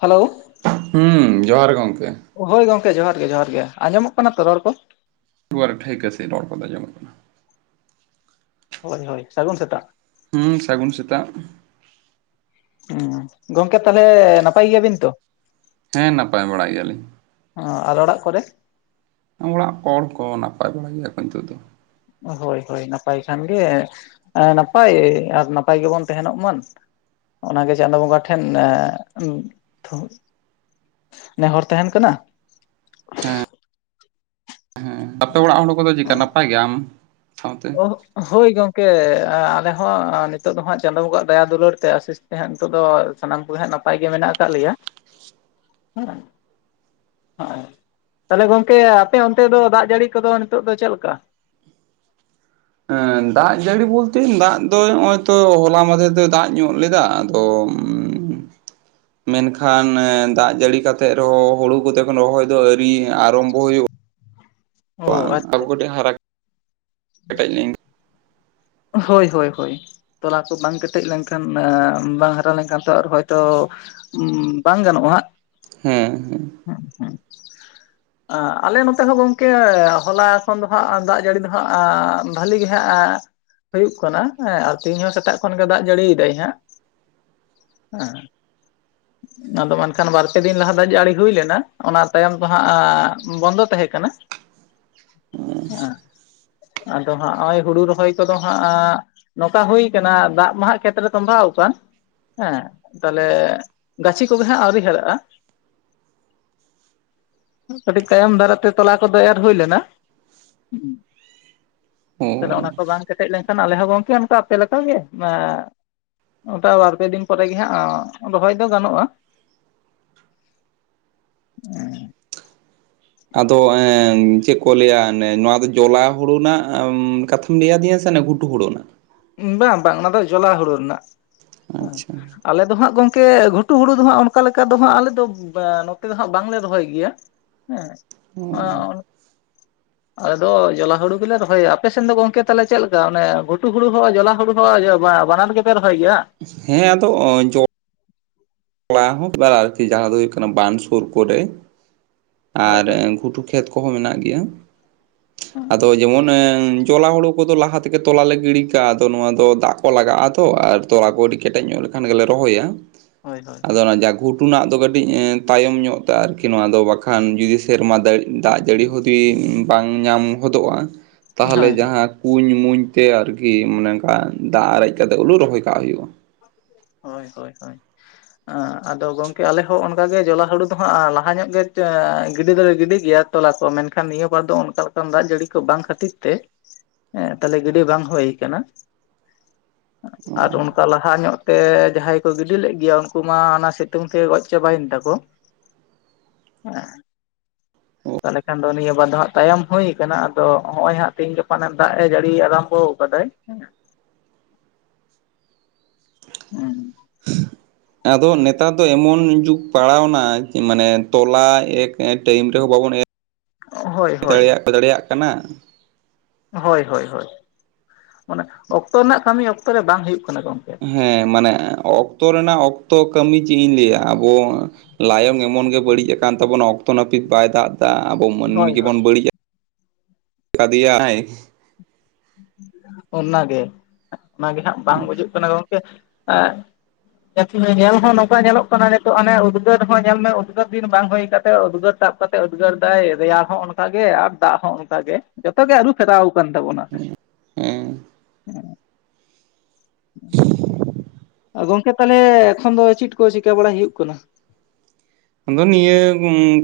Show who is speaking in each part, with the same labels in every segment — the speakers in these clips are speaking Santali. Speaker 1: ᱦᱮᱞᱳ
Speaker 2: ᱦᱮᱸ ᱡᱚᱦᱟᱨ ᱜᱚᱢᱠᱮ
Speaker 1: ᱦᱳᱭ ᱜᱚᱝᱠᱮ ᱡᱚᱦᱟᱨ ᱜᱮ ᱡᱚᱦᱟᱨ ᱜᱮ ᱟᱸᱡᱚᱢᱚᱜ ᱠᱟᱱᱟ ᱛᱚ ᱨᱚᱲ ᱠᱚ
Speaker 2: ᱫᱣᱟᱨ ᱴᱷᱟᱹᱭᱤᱠ ᱟ ᱥᱮᱮ ᱨᱚᱲ ᱠᱚᱫᱟ ᱡᱚᱝᱚᱢᱚᱜ ᱠᱟᱱᱟ [unintelligible]
Speaker 1: ᱦᱳᱭ ᱦᱳᱭ ᱥᱟᱹᱜᱩᱱ ᱥᱮᱛᱟᱜ
Speaker 2: ᱦᱩᱸ ᱥᱟᱹᱜᱩᱱ ᱥᱮᱛᱟᱜ
Speaker 1: ᱦᱮᱸ ᱜᱚᱝᱠᱮ ᱛᱟ ᱦᱚᱞᱮ ᱱᱟᱯᱟᱭ ᱜᱮᱭᱟ ᱵᱤᱱ ᱛᱚ
Speaker 2: ᱦᱮᱸ ᱱᱟᱯᱟᱭ ᱵᱟᱲᱟᱭ ᱜᱮᱭᱟ ᱞᱤᱧ
Speaker 1: ᱦᱮᱸ ᱟᱨ ᱚᱲᱟᱜ ᱠᱚᱨᱮ?
Speaker 2: ᱚᱲᱟᱜ ᱦᱚᱲ ᱠᱚ ᱱᱟᱯᱟᱭ ᱵᱟᱲᱟᱭ ᱜᱮᱭᱟ ᱠᱚ ᱱᱤᱛᱚᱜ ᱫᱚ
Speaker 1: ᱦᱳᱭ ᱦᱳᱭ ᱱᱟᱯᱟᱭ ᱠᱷᱟᱱ ᱜᱮ ᱱᱟᱯᱟᱭ ᱟᱨ ᱱᱟᱯᱟᱭ ᱜᱮᱵᱚᱱ ᱛᱟᱦᱮᱱᱚᱜ ᱢᱟ ᱚᱱᱟ ᱜᱮ ᱪᱟᱸᱫ ᱵᱚᱸᱜᱟ ᱴᱷᱮᱱ ᱱᱮᱦᱚᱨ ᱛᱟᱦᱮᱱ ᱠᱟᱱᱟ
Speaker 2: ᱦᱮᱸ ᱟᱯᱮ ᱚᱲᱟᱜ ᱦᱚᱲ ᱠᱚᱫᱚ ᱪᱮᱠᱟ ᱱᱟᱯᱟᱭ ᱜᱮ ᱟᱢ ᱥᱟᱶ ᱛᱮ
Speaker 1: ᱦᱳᱭ ᱜᱚᱝᱠᱮ ᱟᱞᱮ ᱦᱚᱸ ᱱᱤᱛᱚᱜ ᱫᱚ ᱦᱟᱸᱜ ᱪᱟᱸᱫᱚ ᱵᱚᱝᱜᱟ ᱫᱟᱭᱟ ᱫᱩᱞᱟᱹᱲ ᱛᱮ ᱟᱥᱤᱥ ᱱᱤᱛᱚᱜ ᱫᱚ ᱥᱟᱱᱟᱢ ᱠᱚᱜᱮ ᱦᱟᱸᱜ ᱱᱟᱯᱟᱭ ᱜᱮ ᱢᱮᱱᱟᱜ ᱟᱠᱟᱫ ᱞᱮᱭᱟ ᱦᱮᱸ ᱦ ᱛᱟᱦᱚᱞᱮ ᱜᱚᱝᱠᱮ ᱟᱯᱮ ᱚᱱᱛᱮ ᱫᱚ ᱫᱟᱜ ᱡᱟᱹᱲᱤ ᱠᱚᱫᱚ ᱱᱤᱛᱚ ᱫᱚ ᱪᱮᱫ ᱞᱮᱠᱟ
Speaker 2: ᱫᱟᱜ ᱡᱟᱹᱲᱤ ᱵᱚᱞᱛᱮ ᱫᱟᱜ ᱫᱚ ᱱᱚᱜ ᱚᱭ ᱛᱚ ᱦᱚᱞᱟ ᱢᱟᱦᱟᱸᱫᱮᱨ ᱫᱚ ᱫᱟᱜ ᱧᱚᱜ ᱞᱮᱫᱟ ᱟᱫᱚ ᱦ [inaudible]
Speaker 1: [inaudible]
Speaker 2: ᱢᱮᱱᱠᱷᱟᱱ ᱫᱟᱜ ᱡᱟᱹᱲᱤ ᱠᱟᱛᱮᱫ ᱨᱮᱦᱚᱸ ᱦᱩᱲᱩ ᱠᱚᱛᱮ ᱨᱚᱦᱚᱭ ᱫᱚ ᱟᱹᱨᱤ ᱟᱨᱢᱵᱚ ᱦᱩᱭᱩᱜᱼᱟ
Speaker 1: ᱚ
Speaker 2: ᱵᱟᱝ
Speaker 1: ᱟᱪᱪᱷᱟ
Speaker 2: ᱟᱵᱚ
Speaker 1: ᱟᱪᱪᱷᱟ
Speaker 2: ᱠᱟᱹᱴᱤᱡ ᱦᱟᱨᱟ ᱠᱮᱴᱮᱡ ᱠᱤᱱᱜ
Speaker 1: ᱦᱳᱭ ᱦᱳᱭ ᱦᱳᱭ ᱛᱚᱞᱟ ᱠᱚ ᱵᱟᱝ ᱠᱮᱴᱮᱡ ᱞᱮᱱᱠᱷᱟᱱ ᱵᱟᱝ ᱦᱟᱨᱟ ᱞᱮᱱᱠᱷᱟᱱ ᱛᱚ ᱨᱳᱦᱳᱭ ᱵᱟᱝ ᱜᱟᱱᱚᱜᱼᱟ ᱦᱟᱸᱜ
Speaker 2: ᱦᱮᱸ ᱦᱮᱸ
Speaker 1: ᱦᱮᱸ ᱦᱮᱸ ᱟᱞᱮ ᱱᱚᱛᱮ ᱦᱚᱸ ᱜᱚᱝᱠᱮ ᱦᱚᱞᱟᱠᱷᱚᱱ ᱫᱚᱦᱟᱸᱜ ᱫᱟᱜ ᱡᱟᱹᱲᱤ ᱫᱚ ᱦᱟᱸᱜ ᱵᱷᱟᱹᱞᱤ ᱜᱮᱦᱟᱸᱜ ᱦᱩᱭᱩᱜ ᱠᱟᱱᱟ ᱦᱮᱸ ᱛᱮᱦᱧ ᱦᱚᱸ ᱥᱮᱛᱟᱜ ᱠᱷᱚᱱ ᱜᱮ ᱫᱟᱜ ᱡᱟᱹᱲᱤᱭ ᱫᱟᱭ ᱦᱟᱸᱜ ᱦᱮᱸ ᱚᱱᱟ ᱫᱚ ᱢᱮᱱᱠᱷᱟᱱ ᱵᱟᱨᱯᱮ ᱫᱤᱱ ᱞᱟᱦᱟ ᱫᱚ ᱡᱟᱹᱲᱤ ᱦᱩᱭ ᱞᱮᱱᱟ ᱚᱱᱟ ᱛᱟᱭᱚᱢ ᱫᱚ ᱦᱟᱸᱜ ᱵᱚᱱᱫᱚ ᱛᱟᱦᱮᱸ ᱠᱟᱱᱟ ᱮ ᱟᱫᱚ ᱦᱟᱸᱜ ᱦᱚᱸᱜᱼᱚᱭ ᱦᱩᱲᱩ ᱨᱚᱦᱚᱭ ᱠᱚᱫᱚ ᱦᱟᱸᱜ ᱱᱚᱝᱠᱟ ᱦᱩᱭᱠᱟᱱᱟ ᱫᱟᱜ ᱢᱟᱦᱟᱜ ᱠᱷᱮᱛᱨᱮ ᱛᱚᱢᱵᱟᱣᱟ ᱟᱠᱟᱱ ᱦᱮᱸ ᱛᱟᱦᱚᱞᱮ ᱜᱟᱪᱷᱤ ᱠᱚᱜᱮ ᱦᱟᱜ ᱟᱹᱣᱨᱤ ᱦᱟᱨᱟᱜᱼᱟ ᱠᱟᱹᱴᱤᱡ ᱛᱟᱭᱚᱢ ᱫᱟᱨᱟ ᱛᱮ ᱛᱚᱞᱟ ᱠᱚᱫᱚ ᱮᱨ ᱦᱩᱭ ᱞᱮᱱᱟ ᱛᱟᱦᱚᱞᱮ
Speaker 2: ᱚ
Speaker 1: ᱚᱱᱟ ᱠᱚ ᱵᱟᱝ ᱠᱮᱴᱮᱡ ᱞᱮᱱᱠᱷᱟᱱ ᱟᱞᱮ ᱦᱚᱸ ᱜᱚᱢᱠᱮ ᱚᱱᱠᱟ ᱟᱯᱮ ᱞᱮᱠᱟᱜᱮ ᱴᱟ ᱵᱟᱨ ᱯᱮ ᱫᱤᱱ ᱯᱚᱨᱮᱜ ᱜᱮ ᱦᱟᱸᱜ ᱨᱚᱦᱚᱭ ᱫᱚ ᱜᱟᱱᱚᱜᱼᱟ ᱦᱮᱸ
Speaker 2: ᱟᱫᱚ ᱪᱮᱫ ᱠᱚ ᱞᱟᱹᱭᱟ ᱱᱚᱣᱟ ᱫᱚ ᱡᱚᱞᱟ ᱦᱩᱲᱩ ᱨᱮᱱᱟᱜ ᱠᱟᱛᱷᱟ ᱞᱟᱹᱭᱫᱤᱧ ᱥᱮ ᱜᱷᱩᱴᱩ ᱦᱩᱲᱩ ᱨᱮᱱᱟᱜ
Speaker 1: ᱵᱟᱝ ᱵᱟᱝ ᱚᱱᱟ ᱫᱚ ᱡᱚᱞᱟ ᱦᱩᱲᱩ ᱨᱮᱱᱟᱜ ᱦᱮᱸ
Speaker 2: ᱟᱪᱪᱷᱟ
Speaker 1: ᱟᱞᱮ ᱫᱚ ᱦᱟᱸᱜ ᱜᱚᱝᱠᱮ ᱞᱟᱹᱴᱩ ᱦᱩᱲᱩ ᱫᱚ ᱦᱟᱸᱜ ᱚᱱᱠᱟ ᱞᱮᱠᱟ ᱫᱚ ᱦᱟᱜ ᱟᱞᱮ ᱫᱚ ᱱᱚᱛᱮ ᱫᱚ ᱦᱟᱸᱜ ᱵᱟᱝᱞᱮ ᱨᱚᱦᱚᱭ ᱜᱮᱭᱟ ᱦᱮᱸ ᱚ ᱟᱞᱮ ᱫᱚ ᱡᱚᱞᱟ ᱦᱩᱲᱩ ᱜᱮᱞᱮ ᱨᱚᱦᱚᱭᱟ ᱟᱯᱮᱥᱮᱫ ᱫᱚ ᱜᱚᱝᱠᱮ ᱛᱟᱞᱮ ᱪᱮᱫ ᱞᱮᱠᱟ ᱚᱱᱮ ᱜᱷᱩᱴᱩ ᱦᱩᱲᱩ ᱦᱚᱸ ᱡᱚᱞᱟ ᱦᱩᱲᱩ ᱦᱚᱸ ᱵᱟᱱᱟᱨ ᱜᱮᱯᱮ ᱨᱚᱦᱚᱭ ᱜᱮᱭᱟ
Speaker 2: ᱦᱮᱸ ᱟᱫᱚ ᱡ ᱟᱨᱠᱤ ᱡᱟᱦᱟᱸ ᱫᱚ ᱦᱩᱭᱩᱜ ᱠᱟᱱᱟ ᱵᱟᱱᱫ ᱥᱩᱨ ᱠᱚ
Speaker 1: ᱦᱳᱭ
Speaker 2: ᱟᱨ
Speaker 1: ᱦᱳᱭ
Speaker 2: ᱜᱷᱩᱴᱩ ᱠᱷᱮᱛ ᱠᱚᱦᱚᱸ ᱢᱮᱱᱟᱜ ᱜᱮᱭᱟ ᱟᱫᱚ ᱡᱮᱢᱚᱱ ᱛᱚᱞᱟ ᱦᱩᱲᱩ ᱠᱚᱫᱚ ᱞᱟᱦᱟ ᱛᱮᱜᱮ ᱛᱚᱞᱟᱮ ᱜᱤᱰᱤ ᱠᱟᱜᱼᱟ ᱟᱫᱚ ᱱᱚᱣᱟ ᱫᱚ ᱫᱟᱜ ᱠᱚ ᱞᱟᱜᱟᱜᱼᱟ ᱛᱚ ᱟᱨ ᱛᱚᱞᱟ ᱠᱚ ᱟᱹᱰᱤ ᱠᱮᱴᱮᱡ ᱧᱚᱜ ᱞᱮ ᱟᱱ ᱜᱮᱞᱮ ᱨᱚᱦᱚᱭᱟ
Speaker 1: ᱦᱳᱭ ᱦᱳᱭ
Speaker 2: ᱟᱫᱚ ᱚᱱᱟ ᱡᱟ ᱜᱷᱩᱴᱩᱱᱟᱜ ᱫᱚ ᱠᱟᱹᱴᱤᱡ ᱮ ᱛᱟᱭᱚᱢ ᱧᱚᱜ ᱛᱮ ᱟᱨᱠᱤ ᱱᱚᱣᱟ ᱫᱚ ᱵᱟᱠᱷᱟᱱ ᱡᱩᱫᱤ ᱥᱮᱨᱢᱟ ᱫᱟᱲᱮᱜ ᱫᱟᱜ ᱡᱟᱹᱲᱤ ᱦᱩᱫᱤ ᱵᱟᱝ ᱧᱟᱢ ᱦᱚᱫᱚᱜᱼᱟ ᱛᱟᱦᱚᱞᱮ
Speaker 1: ᱦᱳᱭ
Speaker 2: ᱡᱟᱦᱟ ᱠᱩᱧ ᱢᱩᱧ ᱛᱮ ᱟᱨᱠᱤ ᱢᱚᱱᱮ ᱚᱱᱠᱟ ᱫᱟᱜ ᱟᱨᱮᱡ ᱠᱟᱛᱮ ᱦᱩᱲᱩ ᱨᱚᱦᱚᱭ ᱠᱟᱜ ᱦᱩᱭᱩᱜᱼᱟ
Speaker 1: ᱦᱳᱭ ᱦᱳᱭ ᱦᱳᱭ ᱟᱫᱚ ᱜᱚᱝᱠᱮ ᱟᱞᱮ ᱦᱚᱸ ᱚᱱᱠᱟᱜ ᱜᱮ ᱡᱚᱞᱟ ᱦᱩᱲᱩ ᱫᱚ ᱦᱟᱸᱜ ᱞᱟᱦᱟ ᱧᱚᱜ ᱜᱮ ᱜᱤᱰᱤ ᱫᱚᱞᱮ ᱜᱤᱰᱤ ᱜᱮᱭᱟ ᱛᱚᱞᱟ ᱠᱚᱣᱟ ᱢᱮᱱᱠᱷᱟᱱ ᱱᱤᱭᱟᱹ ᱵᱟᱨ ᱫᱚ ᱚᱱᱠᱟ ᱞᱮᱠᱟᱱ ᱫᱟᱜ ᱡᱟᱹᱲᱤ ᱠᱚ ᱵᱟᱝ ᱠᱷᱟᱹᱛᱤᱨ ᱛᱮ ᱦᱮᱸ ᱛᱟᱦᱞᱮ ᱜᱟᱹᱰᱤ ᱵᱟᱝ ᱦᱩᱭ ᱠᱟᱱᱟ ᱟᱨ ᱚᱱᱠᱟ ᱞᱟᱦᱟ ᱧᱚᱜ ᱛᱮ ᱡᱟᱦᱟᱸᱭ ᱠᱚ ᱜᱤᱰᱤ ᱞᱮᱫ ᱜᱮᱭᱟ ᱩᱱᱠᱩ ᱢᱟ ᱚᱱᱟ ᱥᱤᱛᱩᱝ ᱛᱮ ᱜᱚᱡ ᱪᱟᱵᱟᱭᱮᱱ ᱛᱟᱠᱚ ᱦᱮᱸ ᱛᱟᱦᱚᱞᱮ ᱠᱷᱟᱱ ᱫᱚ ᱱᱤᱭᱟᱹ ᱵᱟᱨ ᱫᱚ ᱦᱟᱸᱜ ᱛᱟᱭᱚᱢ ᱦᱩᱭᱩ ᱟᱠᱟᱱᱟ ᱟᱫᱚ ᱱᱚᱜ ᱚᱚᱭ ᱦᱟᱸᱜ ᱛᱮᱦᱤᱧ ᱜᱟᱯᱟᱮᱢ ᱫᱟᱜ ᱮ ᱡᱟᱹᱲᱤ ᱟᱨᱚᱢ ᱦᱚ ᱵᱟᱰᱟᱭ ᱠᱟᱱᱟ ᱦᱩᱸ
Speaker 2: ᱟᱫᱚ ᱱᱮᱛᱟᱨ ᱫᱚ ᱮᱢᱚᱱ ᱡᱩᱜᱽ ᱯᱟᱲᱟᱣᱱᱟ ᱢᱟᱱᱮ ᱛᱚᱞᱟ ᱮᱠ ᱴᱟᱭᱤᱢ ᱨᱮᱦᱚᱸ ᱵᱟᱵᱚᱱ ᱮᱨ
Speaker 1: ᱦᱳᱭ ᱦᱳᱭ
Speaker 2: ᱫᱟᱲᱮᱭᱟᱜ ᱫᱟᱲᱮᱭᱟᱜ ᱠᱟᱱᱟ
Speaker 1: ᱦᱳᱭ ᱦᱳᱭ ᱦᱳᱭ ᱢᱟᱱᱮ ᱚᱠᱛᱚ ᱨᱮᱱᱟᱜ ᱠᱟᱹᱢᱤ ᱚᱠᱛᱚ ᱨᱮ ᱵᱟᱝ ᱦᱩᱭᱩᱜ ᱠᱟᱱᱟ ᱜᱚᱝᱠᱮ
Speaker 2: ᱦᱮᱸ ᱢᱟᱱᱮ ᱚᱠᱛᱚ ᱨᱮᱱᱟᱜ ᱚᱠᱛᱚ ᱠᱟᱹᱢᱤ ᱪᱮᱜ ᱤᱧ ᱞᱮᱭᱟ ᱟᱵᱚ ᱞᱟᱭᱚᱝ ᱮᱢᱚᱱ ᱜᱮ ᱵᱟᱹᱲᱤᱡ ᱟᱠᱟᱱ ᱛᱟᱵᱚᱱᱟ ᱚᱠᱛᱚ ᱱᱟᱹᱯᱤᱛ ᱵᱟᱭ ᱫᱟᱜ ᱫᱟ ᱟᱵᱚ ᱢᱟᱹᱱᱢᱤ
Speaker 1: ᱦᱳᱭ ᱦᱳᱭ
Speaker 2: ᱜᱮᱵᱚᱱ ᱵᱟᱹᱲᱤᱡᱼᱟ ᱠᱟᱫᱮᱭᱟᱭ
Speaker 1: ᱚᱱᱟᱜᱮ ᱚᱱᱟᱜᱮ ᱦᱟᱸᱜ ᱵᱟᱝ ᱵᱩᱡᱩᱜ ᱠᱟᱱᱟ ᱜᱚᱝᱠᱮ [unintelligible] ᱧᱮᱞ ᱦᱚ ᱱᱚᱝᱠᱟᱭ ᱧᱮᱞᱚᱜ ᱠᱟᱱᱟ ᱱᱤᱛᱚᱜ ᱦᱟᱱᱮ ᱩᱫᱽᱜᱟᱹᱨ ᱦᱚᱸ ᱧᱮᱞ ᱢᱮ ᱩᱫᱽᱜᱟᱹᱨ ᱫᱤᱱ ᱵᱟᱝ ᱦᱳᱭ ᱠᱟᱛᱮᱜ ᱩᱫᱽᱜᱟᱹᱨ ᱛᱟᱵ ᱠᱟᱛᱮ ᱩᱫᱽᱜᱟᱹᱨ ᱫᱟᱭ ᱨᱮᱭᱟᱲ ᱦᱚᱸ ᱚᱱᱠᱟᱜ ᱜᱮ ᱟᱨ ᱫᱟᱜ ᱦᱚᱸ ᱚᱱᱠᱟᱜ ᱜᱮ ᱡᱚᱛᱚ ᱜᱮ ᱟᱹᱨᱩ ᱯᱷᱮᱨᱟᱣ ᱠᱟᱱ ᱛᱟᱵᱚᱱᱟ
Speaker 2: ᱦᱮᱸ
Speaker 1: ᱦᱮᱸ [inaudible] ᱟᱹ ᱜᱚᱝᱠᱮ ᱛᱟᱦᱚᱞᱮ ᱮᱠᱷᱚᱱ ᱫᱚ ᱪᱤᱫ‌ ᱠᱚ ᱪᱤᱠᱟᱹ ᱵᱟᱲᱟᱭ ᱦᱩᱭᱩᱜ ᱠᱟᱱᱟ
Speaker 2: ᱟᱫᱚ ᱱᱤᱭᱟᱹ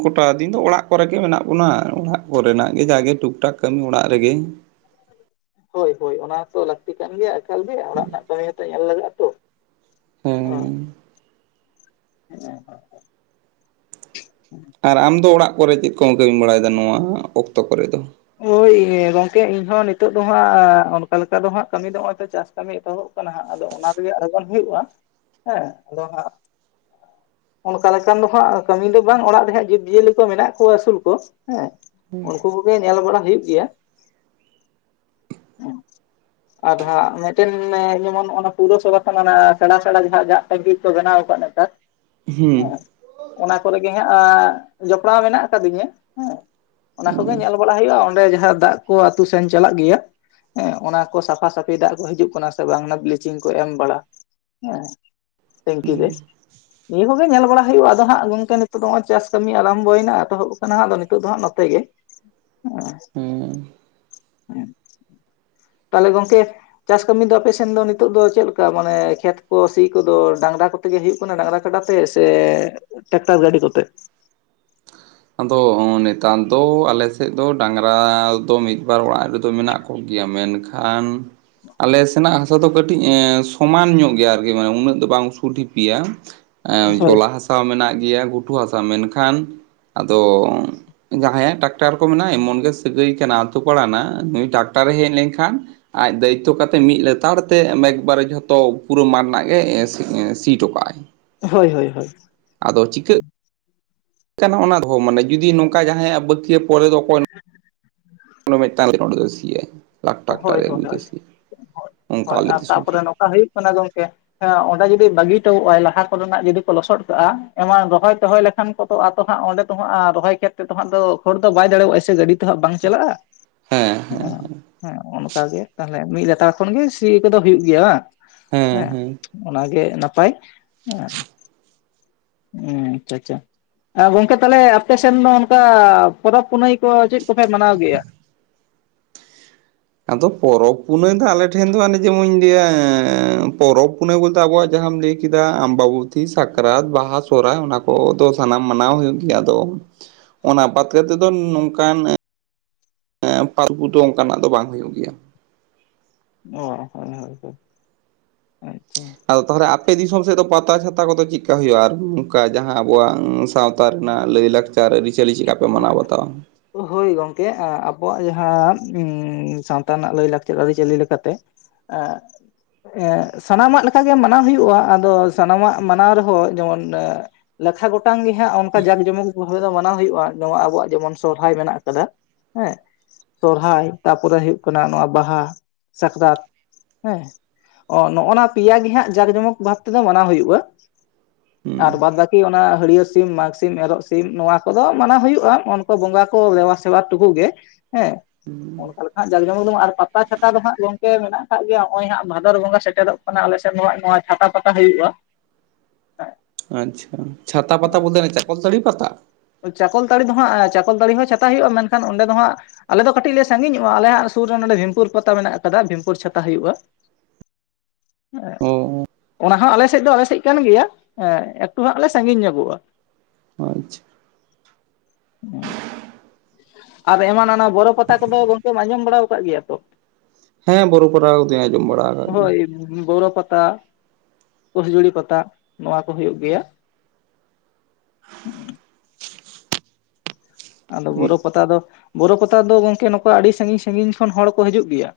Speaker 2: ᱠᱚᱴᱟ ᱫᱤᱱ ᱫᱚ ᱚᱲᱟᱜ ᱠᱚᱨᱮᱜ ᱜᱮ ᱢᱮᱱᱟᱜ ᱵᱚᱱᱟ ᱚᱲᱟᱜ ᱠᱚᱨᱮᱱᱟᱜ ᱜᱮ ᱡᱟᱜᱮ ᱴᱩᱠ ᱴᱟᱠ ᱠᱟᱹᱢᱤ ᱚᱲᱟᱜ ᱨᱮᱜᱮ
Speaker 1: ᱦᱳᱭ ᱦᱳᱭ ᱚᱱᱟᱛᱚ ᱞᱟᱹᱠᱛᱤ ᱠᱟᱱ ᱜᱮᱭᱟ ᱮᱠᱟᱞ ᱜᱮ ᱚᱲᱟᱜ ᱨᱮᱱᱟᱜ ᱠᱟᱹᱢᱤ ᱦᱚᱸᱛᱚ ᱧᱮᱞ ᱞᱟᱜᱟᱜ-ᱟ ᱛᱚ
Speaker 2: ᱦᱮᱸ
Speaker 1: [unintelligible]
Speaker 2: ᱟᱨ ᱟᱢ ᱫᱚ ᱚᱲᱟᱜ ᱠᱚᱨᱮᱪ ᱪᱮᱫ ᱠᱚᱢ ᱠᱟᱹᱢᱤ ᱵᱟᱲᱟᱭᱮᱫᱟ ᱱᱚᱣᱟ ᱚᱠᱛᱚ ᱠᱚᱨᱮ ᱫᱚ
Speaker 1: ᱦᱳᱭ ᱜᱚᱝᱠᱮ ᱤᱧᱦᱚᱸ ᱱᱤᱛᱚᱜ ᱫᱚ ᱦᱟᱸᱜ ᱚᱱᱠᱟ ᱞᱮᱠᱟ ᱫᱚ ᱦᱟᱸᱜ ᱠᱟᱹᱢᱤ ᱫᱚ ᱱᱚᱜᱼᱚᱭ ᱛᱚ ᱪᱟᱥ ᱠᱟᱹᱢᱤ ᱮᱛᱚᱦᱚᱵ ᱠᱟᱱᱟ ᱦᱟᱸᱜ ᱟᱫᱚ ᱚᱱᱟ ᱛᱮᱜᱮ ᱟᱲᱜᱚᱱ ᱦᱩᱭᱩᱜᱼᱟ ᱦᱮᱸ ᱟᱫᱚ ᱦᱟᱸᱜ ᱚᱱᱠᱟ ᱞᱮᱠᱟᱱ ᱫᱚ ᱦᱟᱸᱜ ᱠᱟᱹᱢᱤ ᱫᱚ ᱵᱟᱝ ᱚᱲᱟᱜ ᱨᱮᱦᱟᱸᱜ ᱡᱤᱵᱽ ᱡᱤᱭᱟᱹᱞᱤ ᱠᱚ ᱢᱮᱱᱟᱜ ᱠᱚᱣᱟ ᱟᱹᱥᱩᱞ ᱠᱚ ᱦᱮᱸ ᱩᱱᱠᱩ ᱠᱚᱜᱮ ᱧᱮᱞ ᱵᱟᱲᱟ ᱦᱩᱭᱩᱜ ᱜᱮᱭᱟ [inaudible] ᱟᱨ ᱦᱟᱸᱜ ᱢᱮᱫᱴᱮᱱ ᱡᱮᱢᱚᱱ ᱯᱩᱨᱚᱥᱚᱵᱷᱟᱱ ᱦᱟᱱᱮ ᱥᱮᱬᱟ ᱥᱮᱬᱟ ᱡᱟᱦᱟᱸ ᱟᱡᱟᱜ [unintelligible] ᱠᱟ ᱵᱮᱱᱟᱣ ᱠᱟᱜ ᱱᱮᱛᱟᱨ ᱦᱮᱸ
Speaker 2: ᱦᱩᱸ
Speaker 1: ᱚᱱᱟ ᱠᱚᱨᱮᱜᱮ ᱦᱟᱸᱜ ᱡᱚᱯᱲᱟᱣ ᱢᱮᱱᱟᱜ ᱠᱟᱫᱤᱧᱟᱹ ᱦᱮᱸ ᱚᱱᱟ ᱠᱚᱜᱮ ᱧᱮᱞ ᱦᱟᱹᱭᱩᱜᱼᱟ᱾ ᱚᱸᱰᱮ ᱡᱟᱦᱟᱸ ᱫᱟᱜ ᱠᱚ ᱟᱛᱩ ᱥᱮᱱ ᱪᱟᱞᱟᱜ ᱜᱮᱭᱟ ᱮᱸ ᱚᱱᱟ ᱠᱚ ᱥᱟᱯᱷᱟ ᱥᱟᱹᱯᱷᱤ ᱫᱟᱜ ᱠᱚ ᱦᱤᱡᱩᱜ ᱠᱟᱱᱟ ᱥᱮ ᱵᱟᱝ ᱚᱱᱟ ᱵᱞᱮᱪᱤᱝ ᱠᱚ ᱮᱢ ᱵᱟᱲᱟ ᱦᱮᱸ ᱴᱮᱝᱠᱤ ᱨᱮ ᱱᱤᱭᱟᱹ ᱠᱚᱜᱮ ᱧᱮᱞ ᱵᱟᱲᱟ ᱦᱩᱭᱩᱜᱼᱟ ᱟᱫᱚ ᱦᱟᱸᱜ ᱜᱚᱝᱠᱮ ᱱᱤᱛᱳ ᱫᱚ ᱚᱜᱼᱚᱭ ᱪᱟᱥ ᱠᱟᱹᱢᱤ ᱟᱨᱟᱢᱵᱚᱭᱱᱟ ᱮᱛᱚᱦᱚᱵ ᱠᱟᱱᱟ ᱟᱫᱚ ᱱᱤᱛᱚᱜ ᱫᱚ ᱦᱟᱸᱜ ᱱᱚᱛᱮ ᱜᱮ
Speaker 2: ᱦᱮᱸ
Speaker 1: [inaudible] ᱛᱟᱦᱚᱞᱮ ᱜᱚᱝᱠᱮ ᱪᱟᱥ ᱠᱟᱹᱢᱤ ᱫᱚ ᱟᱯᱮᱥᱮᱱ ᱫᱚ ᱱᱤᱛᱚᱜ ᱫᱚ ᱪᱮᱫᱞᱮᱠᱟ, ᱢᱟᱱᱮ ᱠᱷᱮᱛ ᱠᱚ ᱥᱤ ᱠᱚᱫᱚ ᱰᱟᱝᱨᱟ ᱠᱚ ᱛᱮᱜᱮ ᱦᱩᱭᱩᱜ ᱠᱟᱱᱟ ᱰᱟᱝᱨᱟ ᱠᱟᱰᱟ ᱛᱮ ᱥᱮ ᱴᱮᱠᱴᱟᱨ ᱜᱟᱹᱰᱤ ᱠᱚᱛᱮ
Speaker 2: ᱟᱫᱚ ᱱᱤᱛᱟᱨ ᱫᱚ ᱟᱞᱮᱥᱮᱜ ᱫᱚ ᱰᱟᱝᱨᱟ ᱫᱚ ᱢᱤᱫ ᱵᱟᱨ ᱚᱲᱟᱜ ᱨᱮᱫᱚ ᱢᱮᱱᱟᱜ ᱠᱚᱜᱮᱭᱟ ᱢᱮᱱᱠᱷᱟᱱ ᱟᱞᱮ ᱥᱮᱱᱟᱜ ᱦᱟᱥᱟ ᱫᱚ ᱠᱟᱹᱴᱤᱡ ᱮᱸ ᱥᱚᱢᱟᱱ ᱧᱚᱜ ᱜᱮᱭᱟ ᱟᱨᱠᱤ ᱢᱟᱱᱮ ᱩᱱᱟᱹᱜ ᱫᱚ ᱵᱟᱝ ᱩᱥᱩᱞ ᱰᱷᱤᱯᱤᱭᱟ ᱮᱸ
Speaker 1: ᱦᱳᱭ
Speaker 2: ᱡᱷᱚᱞᱟ ᱦᱟᱥᱟ ᱢᱮᱱᱟᱜ ᱜᱮᱭᱟ ᱜᱷᱩᱴᱩ ᱦᱟᱥᱟ ᱢᱮᱱᱠᱷᱟᱱ ᱟᱫᱚ ᱡᱟᱦᱟᱸᱭᱟᱜ ᱴᱟᱠᱴᱟᱨ ᱠᱚ ᱢᱮᱱᱟᱜᱼᱟ ᱮᱢᱚᱱ ᱜᱮ ᱥᱟᱹᱜᱟᱹᱭ ᱠᱟᱱᱟ ᱟᱛᱳ ᱯᱟᱲᱟ ᱱᱟᱹᱜ ᱱᱩᱭ ᱴᱟᱠᱴᱟᱨᱮᱭ ᱦᱮᱡ ᱞᱮᱱᱠᱷᱟᱱ ᱟᱡ ᱫᱟᱭᱤᱛᱛᱚ ᱠᱟᱛᱮᱜ ᱢᱤᱫ ᱞᱮᱛᱟᱲ ᱛᱮ ᱮᱠᱵᱟᱨᱮ ᱡᱷᱚᱛᱚ ᱯᱩᱨᱟᱹ ᱢᱟᱴ ᱨᱮᱱᱟᱜ ᱜᱮ ᱥᱤ ᱥᱤᱴᱚᱠᱟᱜᱼᱟᱭ
Speaker 1: ᱦᱳᱭ ᱦᱳᱭ ᱦᱳᱭ
Speaker 2: ᱟᱫᱚ ᱪᱤᱠᱟᱹᱜ ᱠᱟᱱᱟ ᱚᱱᱟ ᱫᱚ ᱢᱟᱱᱮ ᱡᱩᱫᱤ ᱱᱚᱝᱠᱟ ᱡᱟᱦᱟᱸᱭᱟᱜ ᱵᱟᱹᱠᱤᱭᱟ ᱠᱚᱨᱮ ᱫᱚ ᱚᱠᱚᱭᱮ [unintelligible] ᱚᱱᱮ ᱢᱮᱫ ᱴᱟᱝ ᱞᱟᱹᱜᱤᱫ ᱟᱸᱰᱮ ᱫᱚ ᱥᱤᱭᱟᱭ ᱞᱟᱠᱷ ᱴᱟᱠ
Speaker 1: ᱦᱳᱭ
Speaker 2: ᱴᱟᱨᱮ
Speaker 1: ᱦᱳᱭ
Speaker 2: ᱟᱹᱜᱩᱭ
Speaker 1: ᱦᱳᱭ
Speaker 2: ᱛᱮ ᱥᱤᱭᱟᱭ
Speaker 1: ᱦᱳᱭ
Speaker 2: ᱚᱱᱠᱟ
Speaker 1: ᱦᱳᱭ ᱟᱨ
Speaker 2: ᱟᱞᱮᱛᱮ ᱥᱚᱝᱥᱟᱨ
Speaker 1: ᱛᱟᱯᱚᱨᱮ ᱱᱚᱝᱠᱟ ᱦᱳᱭᱳᱜ ᱠᱟᱱᱟ ᱜᱚᱝᱠᱮ ᱚᱸᱰᱮ ᱡᱩᱫᱤᱭ ᱵᱟᱹᱜᱤ ᱴᱚᱜᱼᱟᱭ ᱞᱟᱦᱟ ᱠᱚᱨᱮᱱᱟᱜ ᱡᱩᱫᱤ ᱠᱚ ᱞᱚᱥᱚᱰ ᱠᱟᱜᱼᱟ ᱮᱢᱟᱱ ᱨᱚᱦᱚᱭ ᱛᱚᱦᱚᱭ ᱞᱮᱠ ᱠᱷᱟᱱ ᱠᱚᱛᱚ ᱟᱨ ᱛᱚ ᱦᱟᱸᱜ ᱚᱸᱰᱮ ᱟᱨ ᱨᱚᱦᱚᱭ ᱠᱷᱮᱛ ᱛᱮᱫᱚ ᱦᱟᱸᱜ ᱫᱚ ᱠᱷᱚᱲ ᱫᱚ ᱵᱟᱭ ᱫᱟᱲᱮᱭᱟᱜᱼᱟᱭ ᱥᱮ ᱜᱟᱹᱰᱤ ᱛᱮ ᱦᱟᱸᱜ ᱵᱟᱝ ᱪᱟᱞᱟᱜᱼᱟ
Speaker 2: ᱦᱮᱸ ᱦᱮᱸ
Speaker 1: ᱚᱸ ᱦᱮᱸ ᱚᱱᱠᱟ ᱜᱮ ᱛᱟᱦᱞᱮ ᱢᱤᱜ ᱞᱮᱛᱟᱲ ᱠᱷᱚᱱ ᱜᱮ ᱥᱤ ᱠᱚᱫᱚ ᱦᱩᱭᱩᱜ ᱜᱮᱭᱟ ᱵᱟᱝ
Speaker 2: ᱦᱮᱸ ᱦᱮᱸ
Speaker 1: ᱚᱱᱟᱜᱮ ᱱᱟᱯᱟᱭ ᱮᱸ ᱦᱩᱸ ᱟᱪᱪᱷᱟ ᱟᱪᱪᱷᱟ ᱟᱸ ᱜᱚᱝᱠᱮ ᱛᱟᱦᱚᱞᱮ ᱟᱯᱮ ᱥᱮᱱ ᱫᱚ ᱚᱱᱠᱟ ᱯᱚᱨᱚᱵᱽ ᱯᱩᱱᱟᱹᱭ ᱠᱚ ᱪᱮᱜ ᱠᱚᱯᱮ ᱢᱟᱱᱟᱣ ᱜᱮᱭᱟ?
Speaker 2: ᱟᱫᱚ ᱯᱚᱨᱚᱵᱽ ᱯᱩᱱᱟᱹᱭ ᱫᱚ ᱟᱞᱮ ᱴᱷᱮᱱ ᱫᱚ ᱦᱟᱸᱜ ᱱᱤᱡᱮᱢᱚᱧ ᱞᱮᱭᱟ ᱯᱚᱨᱚᱵᱽ ᱯᱩᱱᱟᱹᱭ ᱵᱚᱞᱛᱮ ᱟᱵᱚᱣᱟᱜ ᱡᱟᱦᱟᱸᱢ ᱞᱮᱭ ᱠᱤᱫᱟ ᱟᱢᱵᱟᱵᱩᱛᱤ ᱥᱟᱠᱨᱟᱛ ᱵᱟᱦᱟ ᱥᱚᱨᱦᱟᱭ ᱚᱱᱟ ᱠᱚᱫᱚ ᱥᱟᱱᱟᱢ ᱢᱟᱱᱟᱣ ᱦᱩᱭᱩᱜ ᱜᱮᱭᱟ ᱚᱫᱟ ᱚᱱᱟ ᱵᱟᱫ ᱠᱟᱛᱮᱜ ᱫᱚ ᱱᱚᱝᱠᱟᱱ ᱦᱮᱸ ᱯᱷᱟᱹᱜᱩ ᱫᱚ ᱚᱱᱠᱟᱱᱟᱜ ᱫᱚ ᱵᱟᱝ ᱦᱩᱭᱩᱜ ᱜᱮᱭᱟ᱾
Speaker 1: ᱚ ᱦᱳᱭ ᱦᱳᱭ ᱟᱪᱪᱷᱟ
Speaker 2: ᱛᱟᱦᱚᱞᱮ ᱟᱯᱮ ᱫᱤᱥᱚᱢ ᱥᱮᱫ ᱫᱚ ᱯᱟᱛᱟ ᱪᱷᱟᱛᱟ ᱠᱚᱫᱚ ᱪᱮᱫᱠᱟ ᱦᱳᱭᱳᱜᱼᱟ ᱟᱨ ᱱᱚᱝᱠᱟ ᱡᱟᱦᱟᱸ ᱟᱵᱚᱣᱟᱝ ᱥᱟᱶᱛᱟ ᱥᱟᱶᱛᱟ ᱨᱮᱱᱟᱜ ᱞᱟᱹᱭ ᱞᱟᱠᱪᱟᱨ ᱪᱮᱜᱠᱟ ᱯᱮ ᱢᱟᱱᱟᱣ ᱵᱟᱛᱟᱣᱟ
Speaker 1: ᱦᱳᱭ ᱜᱚᱝᱠᱮ ᱟᱵᱚᱣᱟᱜ ᱡᱟᱦᱟᱸ ᱥᱟᱶᱛᱟ ᱨᱮᱱᱟᱜ ᱞᱟᱹᱭ ᱞᱟᱠᱪᱟᱨ ᱟᱹᱨᱤᱪᱟᱹᱞᱤ ᱞᱮᱠᱟᱛᱮ [unintelligible] ᱥᱟᱱᱟᱢᱟᱜ ᱞᱮᱠᱟᱜᱮ ᱢᱟᱱᱟᱣ ᱦᱩᱭᱩᱜᱼᱟ ᱟᱫᱚ ᱥᱟᱱᱟᱢᱟᱜ ᱢᱟᱱᱟᱣ ᱨᱮᱦᱚᱸ ᱡᱮᱢᱚᱱ ᱞᱮᱠᱷᱟ ᱜᱚᱴᱟᱝ ᱜᱮ ᱦᱟᱸᱜ ᱚᱱᱠᱟ ᱡᱟᱠ ᱡᱚᱢᱚᱠ ᱫᱚ ᱦᱟᱹᱜ ᱚᱱᱟᱦᱚ ᱦᱩᱭᱩᱜᱼᱟ ᱱᱚᱶᱟ ᱟᱵᱚᱣᱟᱜ ᱡᱮᱢᱚᱱ ᱥᱚᱨᱦᱟᱭ ᱢᱮᱱᱟᱜ ᱟᱠᱟᱫᱟ ᱦᱮᱸ ᱥᱚᱨᱦᱟᱭ ᱛᱟᱯᱚᱨᱮ ᱦᱳᱭᱩᱜ ᱠᱟᱱᱟ ᱱᱚᱶᱟ ᱵᱟᱦᱟ ᱥᱟᱠᱨᱟᱛ ᱦᱮᱸ ᱚ ᱱᱚᱜ ᱚᱭ ᱱᱟ ᱯᱮᱭᱟ ᱜᱤ ᱦᱟᱸᱜ ᱡᱟᱸᱠ ᱡᱚᱢᱚᱠ ᱵᱷᱟᱵ ᱛᱮᱫᱚ ᱢᱟᱱᱟᱣ ᱦᱩᱭᱩᱜᱼᱟ᱾ ᱟᱨ
Speaker 2: ᱦᱩᱸ
Speaker 1: ᱵᱟᱫᱽ ᱵᱟᱹᱠᱤ ᱚᱱᱟ ᱦᱟᱹᱲᱭᱟᱹᱨ ᱥᱤᱢ ᱢᱟᱜᱽ ᱥᱤᱢ ᱢᱮᱨᱚᱜ ᱥᱤᱢ ᱱᱚᱶᱟ ᱾ ᱠᱚᱫᱚ ᱢᱟᱱᱟ ᱦᱩᱭᱩᱜᱼᱟ ᱚᱱᱠᱚ ᱵᱚᱸᱜᱟ ᱠᱚ ᱫᱮᱵᱟ ᱥᱮᱵᱟ ᱴᱩᱠᱩ ᱜᱮ ᱦᱮᱸ
Speaker 2: ᱦᱩᱸ
Speaker 1: ᱚᱱᱠᱟ ᱞᱮᱠᱟ ᱦᱟᱸᱜ ᱡᱟᱠᱡᱚᱢᱚᱠ ᱫᱚᱢ ᱟᱨ ᱯᱟᱛᱟ ᱪᱷᱟᱛᱟ ᱫᱚ ᱦᱟᱸᱜ ᱜᱚᱝᱠᱮ ᱢᱮᱱᱟᱜ ᱟᱠᱟᱜ ᱜᱮᱭᱟ ᱦᱚᱸᱜᱼᱚᱭ ᱦᱟᱜ ᱵᱷᱟᱫᱚᱨ ᱵᱚᱸᱜᱟ ᱥᱮᱴᱮᱨᱚᱜ ᱢᱟᱱᱮ ᱟᱞᱮ ᱥᱮᱫ ᱢᱟ ᱱᱚᱶᱟ ᱪᱷᱟᱛᱟ ᱯᱟᱛᱟ ᱦᱳᱭᱳᱜᱼᱟ ᱦᱮᱸ
Speaker 2: ᱟᱪᱪᱷᱟ ᱪᱷᱟᱛᱟ ᱯᱟᱛᱟ ᱵᱳᱞᱛᱮ ᱦᱟᱱᱮ ᱪᱟᱠᱚᱞᱛᱟᱹᱲᱤ ᱯᱟᱛᱟ
Speaker 1: ᱪᱟᱠᱚᱞᱛᱟᱹᱲᱤ ᱫᱚ ᱦᱟᱸᱜ ᱪᱟᱠᱚᱞᱛᱟᱹᱲᱤ ᱦᱚᱸ ᱪᱷᱟᱛᱟ ᱦᱳᱭᱳᱜᱼᱟ ᱢᱮᱱᱠᱷᱟᱱ ᱚᱸᱰᱮ ᱫᱚ ᱦᱟᱸᱜ ᱟᱞᱮ ᱫᱚ ᱠᱟᱹᱴᱤᱡ ᱞᱮ ᱥᱟᱺᱜᱤᱧᱚᱜᱼᱟ ᱟᱞᱮᱭᱟᱜ ᱥᱩᱨ ᱨᱮ ᱱᱚᱰᱮ ᱵᱷᱤᱢᱯᱩᱨ ᱯᱟᱛᱟ ᱢᱮᱱᱟᱜ ᱟᱠᱟᱫᱟ ᱵᱷᱤᱢᱯᱩᱨ ᱪᱷᱟᱛᱟ ᱦᱩᱭᱩᱜᱼᱟ ᱮᱸᱜ
Speaker 2: ᱚ
Speaker 1: ᱚᱱᱟ ᱦᱚᱸ ᱟᱞᱮᱥᱮᱫ ᱫᱚ ᱟᱞᱮᱥᱮᱫ ᱠᱟᱱ ᱜᱮᱭᱟ ᱮᱠᱴᱩ ᱦᱟᱸᱜ ᱞᱮ ᱥᱟᱺᱜᱤᱧ ᱧᱚᱜᱚᱜᱼᱟ᱾
Speaker 2: ᱟᱸᱪᱷᱟ
Speaker 1: [inaudible] ᱟᱨ ᱮᱢᱟᱱᱟᱱᱟ ᱵᱚᱨᱚ ᱯᱟᱛᱟ ᱠᱚᱫᱚ ᱜᱚᱝᱠᱮᱢ ᱟᱸᱡᱚᱢ ᱵᱟᱲᱟ ᱟᱠᱟᱫ ᱜᱮᱭᱟ ᱛᱚ
Speaker 2: ᱦᱮᱸ ᱵᱚᱨᱚ ᱯᱚᱨᱟᱣ ᱠᱚᱫᱚᱧ ᱟᱸᱡᱚᱢ ᱵᱟᱲᱟ ᱟᱠᱟᱫ ᱜᱮᱭᱟ᱾
Speaker 1: ᱵᱳᱨᱳ ᱯᱟᱛᱟ ᱯᱩᱥᱡᱩᱲᱤ ᱯᱟᱛᱟ ᱱᱚᱶᱟ ᱠᱚ ᱦᱳᱭᱩᱜ ᱜᱮᱭᱟ ᱟᱫᱚ ᱵᱳᱨᱳ
Speaker 2: ᱜᱮᱭᱟ
Speaker 1: ᱯᱟᱛᱟ ᱫᱚ ᱵᱳᱨᱳ ᱯᱟᱛᱟ ᱫᱚ ᱜᱚᱝᱠᱮ ᱱᱚᱝᱠᱟ ᱟᱹᱰᱤ ᱥᱟᱺᱜᱤᱧ ᱥᱟᱺᱜᱤᱧ ᱠᱷᱚᱱ ᱦᱚᱲ ᱠᱚ ᱦᱤᱡᱩᱜ ᱜᱮᱭᱟ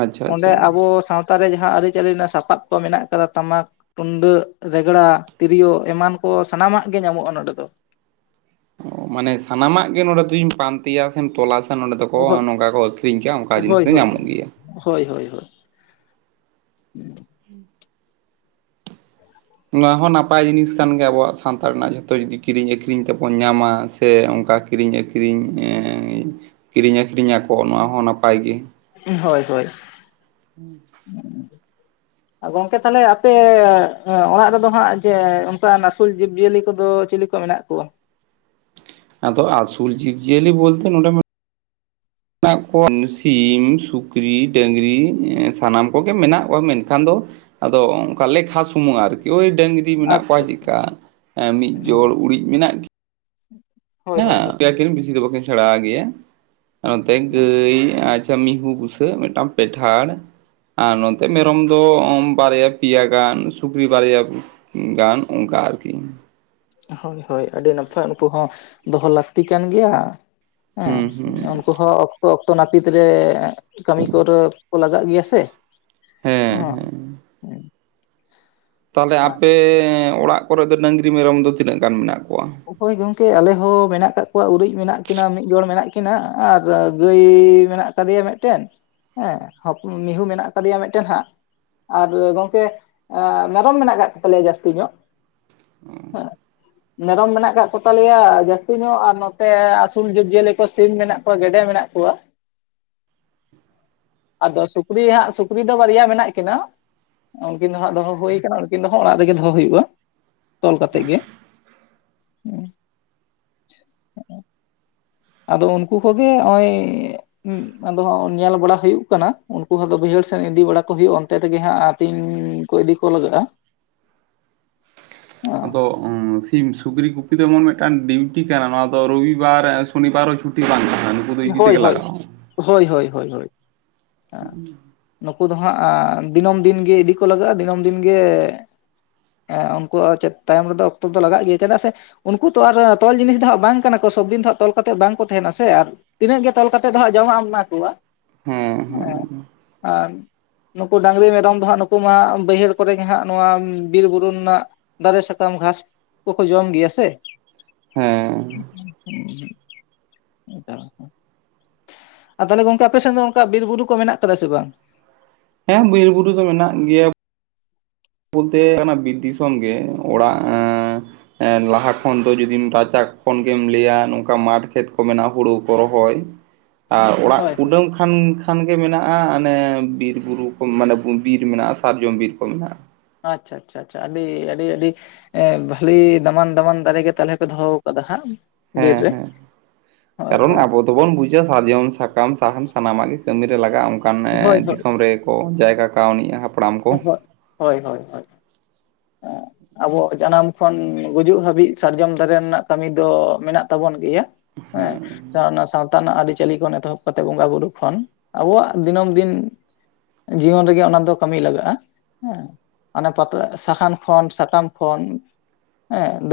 Speaker 2: ᱟᱪᱪᱷᱟ
Speaker 1: ᱚᱸᱰᱮ
Speaker 2: ᱟᱪᱪᱷᱟ
Speaker 1: ᱟᱵᱚ ᱥᱟᱶᱛᱟ ᱨᱮ ᱡᱟᱦᱟᱸ ᱟᱹᱨᱤᱪᱟᱹᱞᱤ ᱨᱮᱱᱟᱜ ᱥᱟᱯᱟᱵ ᱠᱚ ᱢᱮᱱᱟᱜ ᱟᱠᱟᱫᱟ ᱴᱟᱢᱟᱠ ᱛᱩᱢᱫᱟᱹᱜ ᱨᱮᱜᱽᱲᱟ ᱛᱤᱨᱭᱳ ᱮᱢᱟᱱ ᱠᱚ ᱥᱟᱱᱟᱢᱟᱜ ᱜᱮ ᱧᱟᱢᱚᱜᱼᱟ ᱱᱚᱰᱮ ᱫᱚ
Speaker 2: ᱚ ᱢᱟᱱᱮ ᱥᱟᱱᱟᱢᱟᱜ ᱜᱮ ᱱᱚᱰᱮ ᱫᱩᱧ ᱯᱟᱱᱛᱮᱭᱟ ᱥᱮᱢ ᱛᱚᱞᱟᱥ ᱱᱚᱸᱰᱮ ᱫᱚᱠᱚ
Speaker 1: ᱦᱳᱭ
Speaker 2: ᱱᱚᱝᱠᱟ ᱠᱚ ᱟᱹᱠᱷᱨᱤᱧ ᱠᱮᱭᱟ ᱚᱝᱠᱟ ᱡᱤᱱᱤᱥ
Speaker 1: ᱦᱳᱭ
Speaker 2: ᱫᱚ ᱧᱟᱢᱚᱜ ᱜᱮᱭᱟ᱾
Speaker 1: ᱦᱳᱭ ᱦᱳᱭ ᱦᱳᱭ
Speaker 2: [inaudible] ᱱᱚᱶᱟ ᱦᱚᱸ ᱱᱟᱯᱟᱭ ᱡᱤᱱᱤᱥ ᱠᱟᱱ ᱜᱮᱭᱟ ᱟᱵᱚᱣᱟᱜ ᱥᱟᱱᱛᱟᱲ ᱨᱮᱱᱟᱜ ᱡᱷᱚᱛᱚ ᱡᱩᱫᱤ ᱠᱤᱨᱤᱧ ᱟᱠᱷᱨᱤᱧ ᱛᱮᱵᱚᱱ ᱧᱟᱢᱟ᱾ ᱥᱮ ᱚᱝᱠᱟ ᱠᱤᱨᱤᱧ ᱟᱹᱠᱷᱨᱤᱧ ᱮᱸᱻ ᱠᱤᱨᱤᱧ ᱟᱹᱠᱷᱨᱤᱧ ᱟᱠᱚ ᱱᱚᱣᱟ ᱦᱚᱸ ᱱᱟᱯᱟᱭ ᱜᱮ
Speaker 1: ᱦᱳᱭ ᱦᱳᱭ
Speaker 2: [unintelligible]
Speaker 1: [inaudible] ᱜᱚᱝᱠᱮ ᱛᱟᱦᱚᱞᱮ ᱟᱯᱮ ᱚᱲᱟᱜ ᱨᱮᱫᱚ ᱦᱟᱸᱜ ᱡᱮ ᱚᱱᱠᱟ ᱱᱟᱹᱥᱩᱞ ᱡᱤᱵᱽ ᱡᱤᱭᱟᱹᱞᱤ ᱠᱚᱫᱚ ᱪᱤᱞᱤ ᱠᱚ ᱢᱮᱱᱟᱜ ᱠᱚᱣᱟ
Speaker 2: ᱟᱫᱚ ᱟᱥᱩᱞ ᱡᱤᱵᱽ ᱡᱤᱭᱟᱹᱞᱤ ᱵᱳᱞᱛᱮ ᱱᱚᱰᱮ ᱢᱟ
Speaker 1: [inaudible]
Speaker 2: ᱢᱮᱱᱟᱜ ᱠᱚᱣᱟ ᱥᱤᱢ ᱥᱩᱠᱨᱤ ᱰᱟᱹᱝᱨᱤ ᱥᱟᱱᱟᱢ ᱠᱚᱜᱮ ᱢᱮᱱᱟᱜ ᱠᱚᱣᱟ ᱢᱮᱱᱠᱷᱟᱱ ᱫᱚ ᱟᱫᱚ ᱚᱝᱠᱟ ᱞᱮᱠᱷᱟ ᱥᱩᱢᱩᱝ ᱟᱨᱠᱤ ᱳᱭ ᱰᱟᱹᱝ [inaudible] ᱢᱮᱱᱟᱜ ᱠᱚᱣᱟ
Speaker 1: ᱟᱪᱪᱷᱟ
Speaker 2: ᱪᱮᱫᱠᱟ ᱢᱤᱫ ᱡᱚᱲ ᱩᱲᱤᱡ ᱢᱮᱱᱟᱜ ᱜᱤ [inaudible]
Speaker 1: ᱦᱳᱭ ᱦᱳᱭ ᱦᱳᱭ
Speaker 2: ᱦᱮ [inaudible] ᱟᱹᱠᱤᱱ ᱵᱮᱥᱤ ᱫᱚ ᱵᱟᱹᱠᱤᱱ ᱥᱮᱬᱟ ᱜᱮᱭᱟ ᱟᱨ ᱱᱚᱛᱮ
Speaker 1: ᱦᱳᱭ
Speaker 2: ᱜᱟᱹᱭ ᱢᱤᱦᱩ ᱵᱩᱥᱟᱹᱜ ᱢᱮᱫᱴᱟᱝ ᱯᱮᱴᱷᱟᱲ ᱟᱨ ᱱᱚᱛᱮ ᱢᱮᱨᱚᱢ ᱫᱚ ᱵᱟᱨᱭᱟ ᱯᱮᱭᱟ ᱜᱟᱱ ᱥᱩᱠᱨᱤ ᱵᱟᱨᱭᱟ ᱜᱟᱱ ᱚᱝᱠᱟ ᱟᱨᱠᱤ
Speaker 1: ᱦᱳᱭ ᱦᱳᱭ ᱟᱹᱰᱤ ᱱᱟᱯᱟᱭ ᱩᱱᱠᱩ ᱦᱚᱸ ᱫᱚᱦᱚ ᱞᱟᱹᱠᱛᱤ ᱠᱟᱱ ᱜᱮᱭᱟ ᱦᱮᱸ ᱩᱱᱠᱩ ᱦᱚᱸ ᱚᱠᱛᱚ ᱚᱠᱛᱚ ᱱᱟᱹᱯᱤᱛ ᱨᱮ ᱠᱟᱹᱢᱤ ᱠᱚᱨᱮ ᱠᱚ ᱞᱟᱜᱟᱜ ᱜᱮᱭᱟ ᱥᱮ
Speaker 2: ᱦᱮᱸ
Speaker 1: ᱦᱚᱸ
Speaker 2: ᱦᱮᱸ ᱛᱟᱦᱚᱞᱮ ᱟᱯᱮ ᱚᱲᱟᱜ ᱠᱚᱨᱮᱫ ᱫᱚ ᱰᱟᱹᱝᱨᱤ ᱢᱮᱨᱚᱢ ᱫᱚ ᱛᱤᱱᱟᱹᱜ ᱜᱟᱱ ᱢᱮᱱᱟᱜ ᱠᱚᱣᱟ
Speaker 1: ᱦᱳᱭ ᱜᱚᱝᱠᱮ ᱟᱞᱮ ᱦᱚᱸᱚᱸ ᱢᱮᱱᱟᱜ ᱟᱠᱟᱫ ᱠᱚᱣᱟ ᱩᱨᱤᱡ ᱢᱮᱱᱟᱜ ᱠᱤᱱᱟᱹ ᱢᱤᱫ ᱡᱚᱲ ᱢᱮᱱᱟᱜ ᱠᱤᱱᱟ ᱟᱨ ᱜᱟᱹᱭ ᱢᱮᱱᱟᱜ ᱠᱟᱫᱮᱭᱟ ᱢᱤᱫᱴᱮᱱ ᱦᱮᱸ ᱦᱚᱯ ᱢᱤᱦᱩ ᱢᱮᱱᱟᱜ ᱟᱠᱟᱫᱮᱭᱟ ᱢᱤᱫᱴᱮᱱ ᱦᱟᱸᱜ ᱟᱨ ᱜᱚᱝᱠᱮ ᱢᱮᱨᱚᱢ ᱢᱮᱱᱟᱜ ᱠᱟᱜ ᱠᱚᱛᱟᱞᱮᱭᱟ ᱡᱟᱹᱥᱛᱤ ᱧᱚᱜ ᱦᱮᱸ ᱢᱮᱨᱚᱢ ᱢᱮᱱᱟᱜ ᱟᱠᱟᱫ ᱠᱚᱛᱟᱞᱮᱭᱟ ᱡᱟᱹᱥᱛᱤ ᱧᱚᱜ ᱟᱨ ᱱᱚᱛᱮ ᱟᱹᱥᱩᱞ ᱡᱤᱵᱽᱡᱤᱭᱟᱹᱞᱤ ᱠᱚ ᱥᱤᱢ ᱢᱮᱱᱟᱜ ᱠᱚᱣᱟ ᱜᱮᱰᱮ ᱢᱮᱱᱟᱜ ᱠᱚᱣᱟ [unintelligible] ᱟᱫᱚ ᱥᱩᱠᱨᱤ ᱦᱟᱸᱜ ᱥᱩᱠᱨᱤ ᱫᱚ ᱵᱟᱨᱭᱟ ᱢᱮᱱᱟᱜ ᱠᱤᱱᱟᱹ ᱩᱱᱠᱤᱱ ᱫᱚ ᱦᱟᱸᱜ ᱫᱚᱦᱚ ᱦᱩᱭᱩᱠᱟᱱᱟ ᱩᱱᱠᱤᱱ ᱫᱚ ᱦᱟᱸᱜ ᱚᱲᱟᱜ ᱨᱮᱜᱮ ᱫᱚᱦᱚ ᱦᱩᱭᱩᱜᱼᱟ ᱛᱚᱞ ᱠᱟᱛᱮᱜ ᱜᱮ [unintelligible] ᱟᱫᱚ ᱩᱱᱠᱩ ᱠᱚᱜᱮ ᱚᱸᱭ ᱩᱸ ᱟᱫᱚ ᱧᱮᱞ ᱵᱟᱲᱟ ᱦᱩᱭᱩᱜ ᱠᱟᱱᱟ ᱩᱱᱠᱩ ᱦᱚᱸᱫᱚ ᱵᱟᱹᱭᱦᱟᱹᱲ ᱥᱮᱱ ᱤᱫᱤ ᱵᱟᱲᱟ ᱠᱚ ᱦᱩᱭᱩᱜᱼᱟ ᱚᱱᱛᱮ ᱛᱮᱜᱮ ᱦᱟᱸᱜ ᱛᱤᱧ ᱠᱚ ᱤᱫᱤ ᱠᱚ ᱞᱟᱜᱟᱜᱼᱟ
Speaker 2: ᱟᱫᱚ ᱥᱤᱢ ᱥᱩᱠᱨᱤ ᱠᱩᱯᱤ ᱫᱚ ᱮᱢᱚᱱ ᱢᱤᱫᱴᱟᱝ ᱰᱤᱩᱴᱤ ᱠᱟᱱᱟ ᱱᱚᱣᱟ ᱫᱚ ᱨᱚᱵᱤᱵᱟᱨ ᱥᱚᱱᱤ ᱵᱟᱨᱦᱚᱸ ᱪᱷᱩᱴᱤ ᱵᱟᱸᱝ ᱛᱟᱦᱮᱱᱟ ᱫᱚ ᱤᱫᱤ
Speaker 1: ᱦᱳᱭ
Speaker 2: ᱛᱮᱜᱮ
Speaker 1: ᱦᱳᱭ
Speaker 2: ᱞᱟᱜᱟᱜᱼᱟ
Speaker 1: ᱦᱳᱭ ᱦᱳᱭ ᱦᱳᱭ ᱱᱩᱠᱩ ᱫᱚ ᱦᱟᱸᱜ ᱫᱤᱱᱟᱹᱢ ᱫᱤᱱᱜ ᱤᱫᱤ ᱠᱚ ᱞᱟᱜᱟᱜᱼᱟ ᱫᱤᱱᱟᱹᱢ ᱫᱤᱱᱜᱮ ᱦᱮᱸ ᱩᱱᱠᱩᱣᱟᱜ ᱪᱮᱫ ᱛᱟᱭᱚᱢ ᱨᱮᱫᱚ ᱚᱠᱛᱚ ᱫᱚ ᱞᱟᱜᱟᱜ ᱜᱮᱭᱟ ᱪᱮᱫᱟᱜ ᱥᱮ ᱩᱱᱠᱩ ᱛᱚ ᱟᱨ ᱛᱚᱞ ᱡᱤᱱᱤᱥ ᱫᱚ ᱦᱟᱸᱜ ᱵᱟᱝ ᱠᱟᱱᱟ ᱠᱚ ᱥᱚᱵᱫᱤᱱ ᱫᱚ ᱦᱟᱸᱜ ᱛᱚᱞ ᱠᱟᱛᱮᱫᱚ ᱵᱟᱝᱠᱚ ᱛᱟᱦᱮᱱᱟ ᱥᱮ ᱟᱨ ᱛᱤᱱᱟᱹᱜ ᱜᱮ ᱛᱚᱞ ᱠᱟᱮᱫ ᱫᱚ ᱦᱟᱸᱜ ᱡᱚᱢᱟᱜ ᱮᱢ ᱮᱢᱟ ᱠᱚᱣᱟ
Speaker 2: ᱦᱮᱸ ᱦᱮᱸ
Speaker 1: ᱟᱨ ᱱᱩᱠᱩ ᱰᱟᱝᱨᱤ ᱢᱮᱨᱚᱢ ᱠᱚᱫᱚᱦᱟᱸᱜ ᱱᱩᱠᱩ ᱢᱟ ᱵᱟᱹᱭᱦᱟᱹᱲ ᱠᱚᱨᱮ ᱜᱮ ᱦᱟᱸᱜ ᱱᱚᱣᱟ ᱵᱤᱨ ᱵᱩᱨᱩ ᱨᱮᱱᱟᱜ ᱫᱟᱨᱮ ᱥᱟᱠᱟᱢ ᱜᱷᱟᱥ ᱠᱚᱠᱚ ᱡᱚᱢ ᱜᱮᱭᱟ ᱥᱮ
Speaker 2: ᱦᱮᱸ
Speaker 1: ᱟᱨ ᱛᱟᱦᱚᱞᱮ ᱜᱚᱝᱠᱮ ᱟᱯᱮ ᱥᱮᱫ ᱫᱚ ᱚᱱᱠᱟ ᱵᱤᱨ ᱵᱩᱨᱩ ᱠᱚ ᱢᱮᱱᱟᱜ ᱠᱟᱫᱟ ᱥᱮ ᱵᱟᱝ
Speaker 2: ᱦᱮᱸ ᱵᱤᱨ ᱵᱩᱨᱩ ᱫᱚ ᱢᱮᱱᱟᱜ ᱜᱮᱭᱟ ᱵᱚᱞᱛᱮ ᱚᱱᱟ ᱵᱤᱨ ᱫᱤᱥᱚᱢᱜᱮ ᱚᱲᱟᱜ ᱞᱟᱦᱟ ᱠᱷᱚᱱ ᱫᱚ ᱡᱩᱫᱤ ᱨᱟᱪᱟ ᱠᱷᱚᱱ ᱜᱮᱢ ᱞᱟᱹᱭᱟ ᱱᱚᱝᱠᱟ ᱢᱟᱴᱷ ᱠᱷᱮᱛ ᱠᱚ ᱢᱮᱱᱟᱜᱼᱟ ᱦᱩᱲᱩ ᱠᱚ ᱨᱚᱦᱚᱭ
Speaker 1: [inaudible]
Speaker 2: ᱚᱲᱟᱜ
Speaker 1: ᱦᱳᱭ ᱦᱳᱭ
Speaker 2: ᱠᱩᱰᱟᱹᱢ ᱠᱷᱟᱱ ᱠᱷᱟᱱ ᱜᱮ ᱢᱮᱱᱟᱜᱼᱟ ᱚᱱᱮ ᱵᱤᱨᱵᱩᱨᱩ ᱠᱚ ᱢᱟᱱᱮ ᱵᱤᱨ ᱢᱮᱱᱟᱜᱼᱟ ᱥᱟᱨᱡᱚᱢ ᱵᱤᱨᱠᱚ ᱢᱮᱱᱟᱜᱼᱟ
Speaker 1: ᱟᱪᱪᱷᱟ ᱟᱪᱪᱷᱟ ᱟᱪᱷᱟ ᱟᱹᱰᱤ ᱟᱹᱰᱤ ᱟᱹᱰᱤ ᱮ ᱵᱷᱟᱞᱤ ᱫᱟᱢᱟᱱ ᱫᱟᱢᱟᱱ ᱫᱟᱨᱮ ᱜᱮ ᱛᱟᱦᱚᱞᱮ ᱯᱮ ᱫᱚᱦᱚ ᱠᱟᱫᱟ ᱦᱟᱸᱜ ᱵᱤᱨ ᱨᱮ ᱦᱳᱭ ᱦᱳᱭ
Speaker 2: ᱛᱚᱵᱚᱱ ᱵᱩᱡᱷᱟ ᱥᱟᱨᱡᱚᱢ ᱥᱟᱠᱟᱢ ᱥᱟᱦᱟᱱ ᱥᱟᱱᱟᱢᱟᱜ ᱜᱮ ᱠᱟᱹᱢᱤᱨᱮ ᱞᱟᱜᱟᱜᱼᱟ ᱚᱱᱠᱟᱱ
Speaker 1: ᱦᱳᱭ ᱦᱳᱭ
Speaker 2: ᱫᱤᱥᱚᱢ ᱨᱮ ᱡᱟᱭᱜᱟ ᱠᱟᱹᱣᱱᱤᱭᱜᱼᱟ ᱦᱟ
Speaker 1: ᱳ ᱦᱳᱭ ᱦᱳᱭ ᱦᱳᱭ ᱦᱳᱭ ᱟᱵᱚ ᱡᱟᱱᱟᱢ ᱠᱷᱚᱱ ᱜᱩᱡᱩᱜ ᱦᱟᱹᱵᱤᱡ ᱥᱟᱨᱡᱚᱢ ᱫᱟᱨᱮ ᱨᱮᱱᱟᱜ ᱠᱟᱹᱢᱤ ᱫᱚ ᱢᱮᱱᱟᱜ ᱛᱟᱵᱚᱱ ᱜᱮᱭᱟ ᱦᱮᱸ [unintelligible] [unintelligible] ᱛᱟᱱᱟᱜ ᱟᱹᱨᱤᱪᱟᱹᱞᱤ ᱠᱷᱚᱱ ᱮᱛᱚᱦᱚᱵ ᱠᱟᱛᱮᱫ ᱵᱚᱸᱜᱟ ᱵᱩᱨᱩ ᱠᱷᱚᱱ ᱟᱵᱚᱣᱟᱜ ᱫᱤᱱᱟᱹᱢ ᱫᱤᱱ ᱡᱤᱭᱚᱱ ᱨᱮᱜᱮ ᱚᱱᱟ ᱫᱚ ᱠᱟᱹᱢᱤ ᱞᱟᱜᱟᱜᱼᱟ ᱦᱮᱸ ᱚᱱᱮ ᱯᱟᱛᱟ ᱥᱟᱦᱟᱱ ᱠᱷᱚᱱ ᱥᱟᱠᱟᱢ ᱠᱷᱚᱱ ᱦᱮᱸ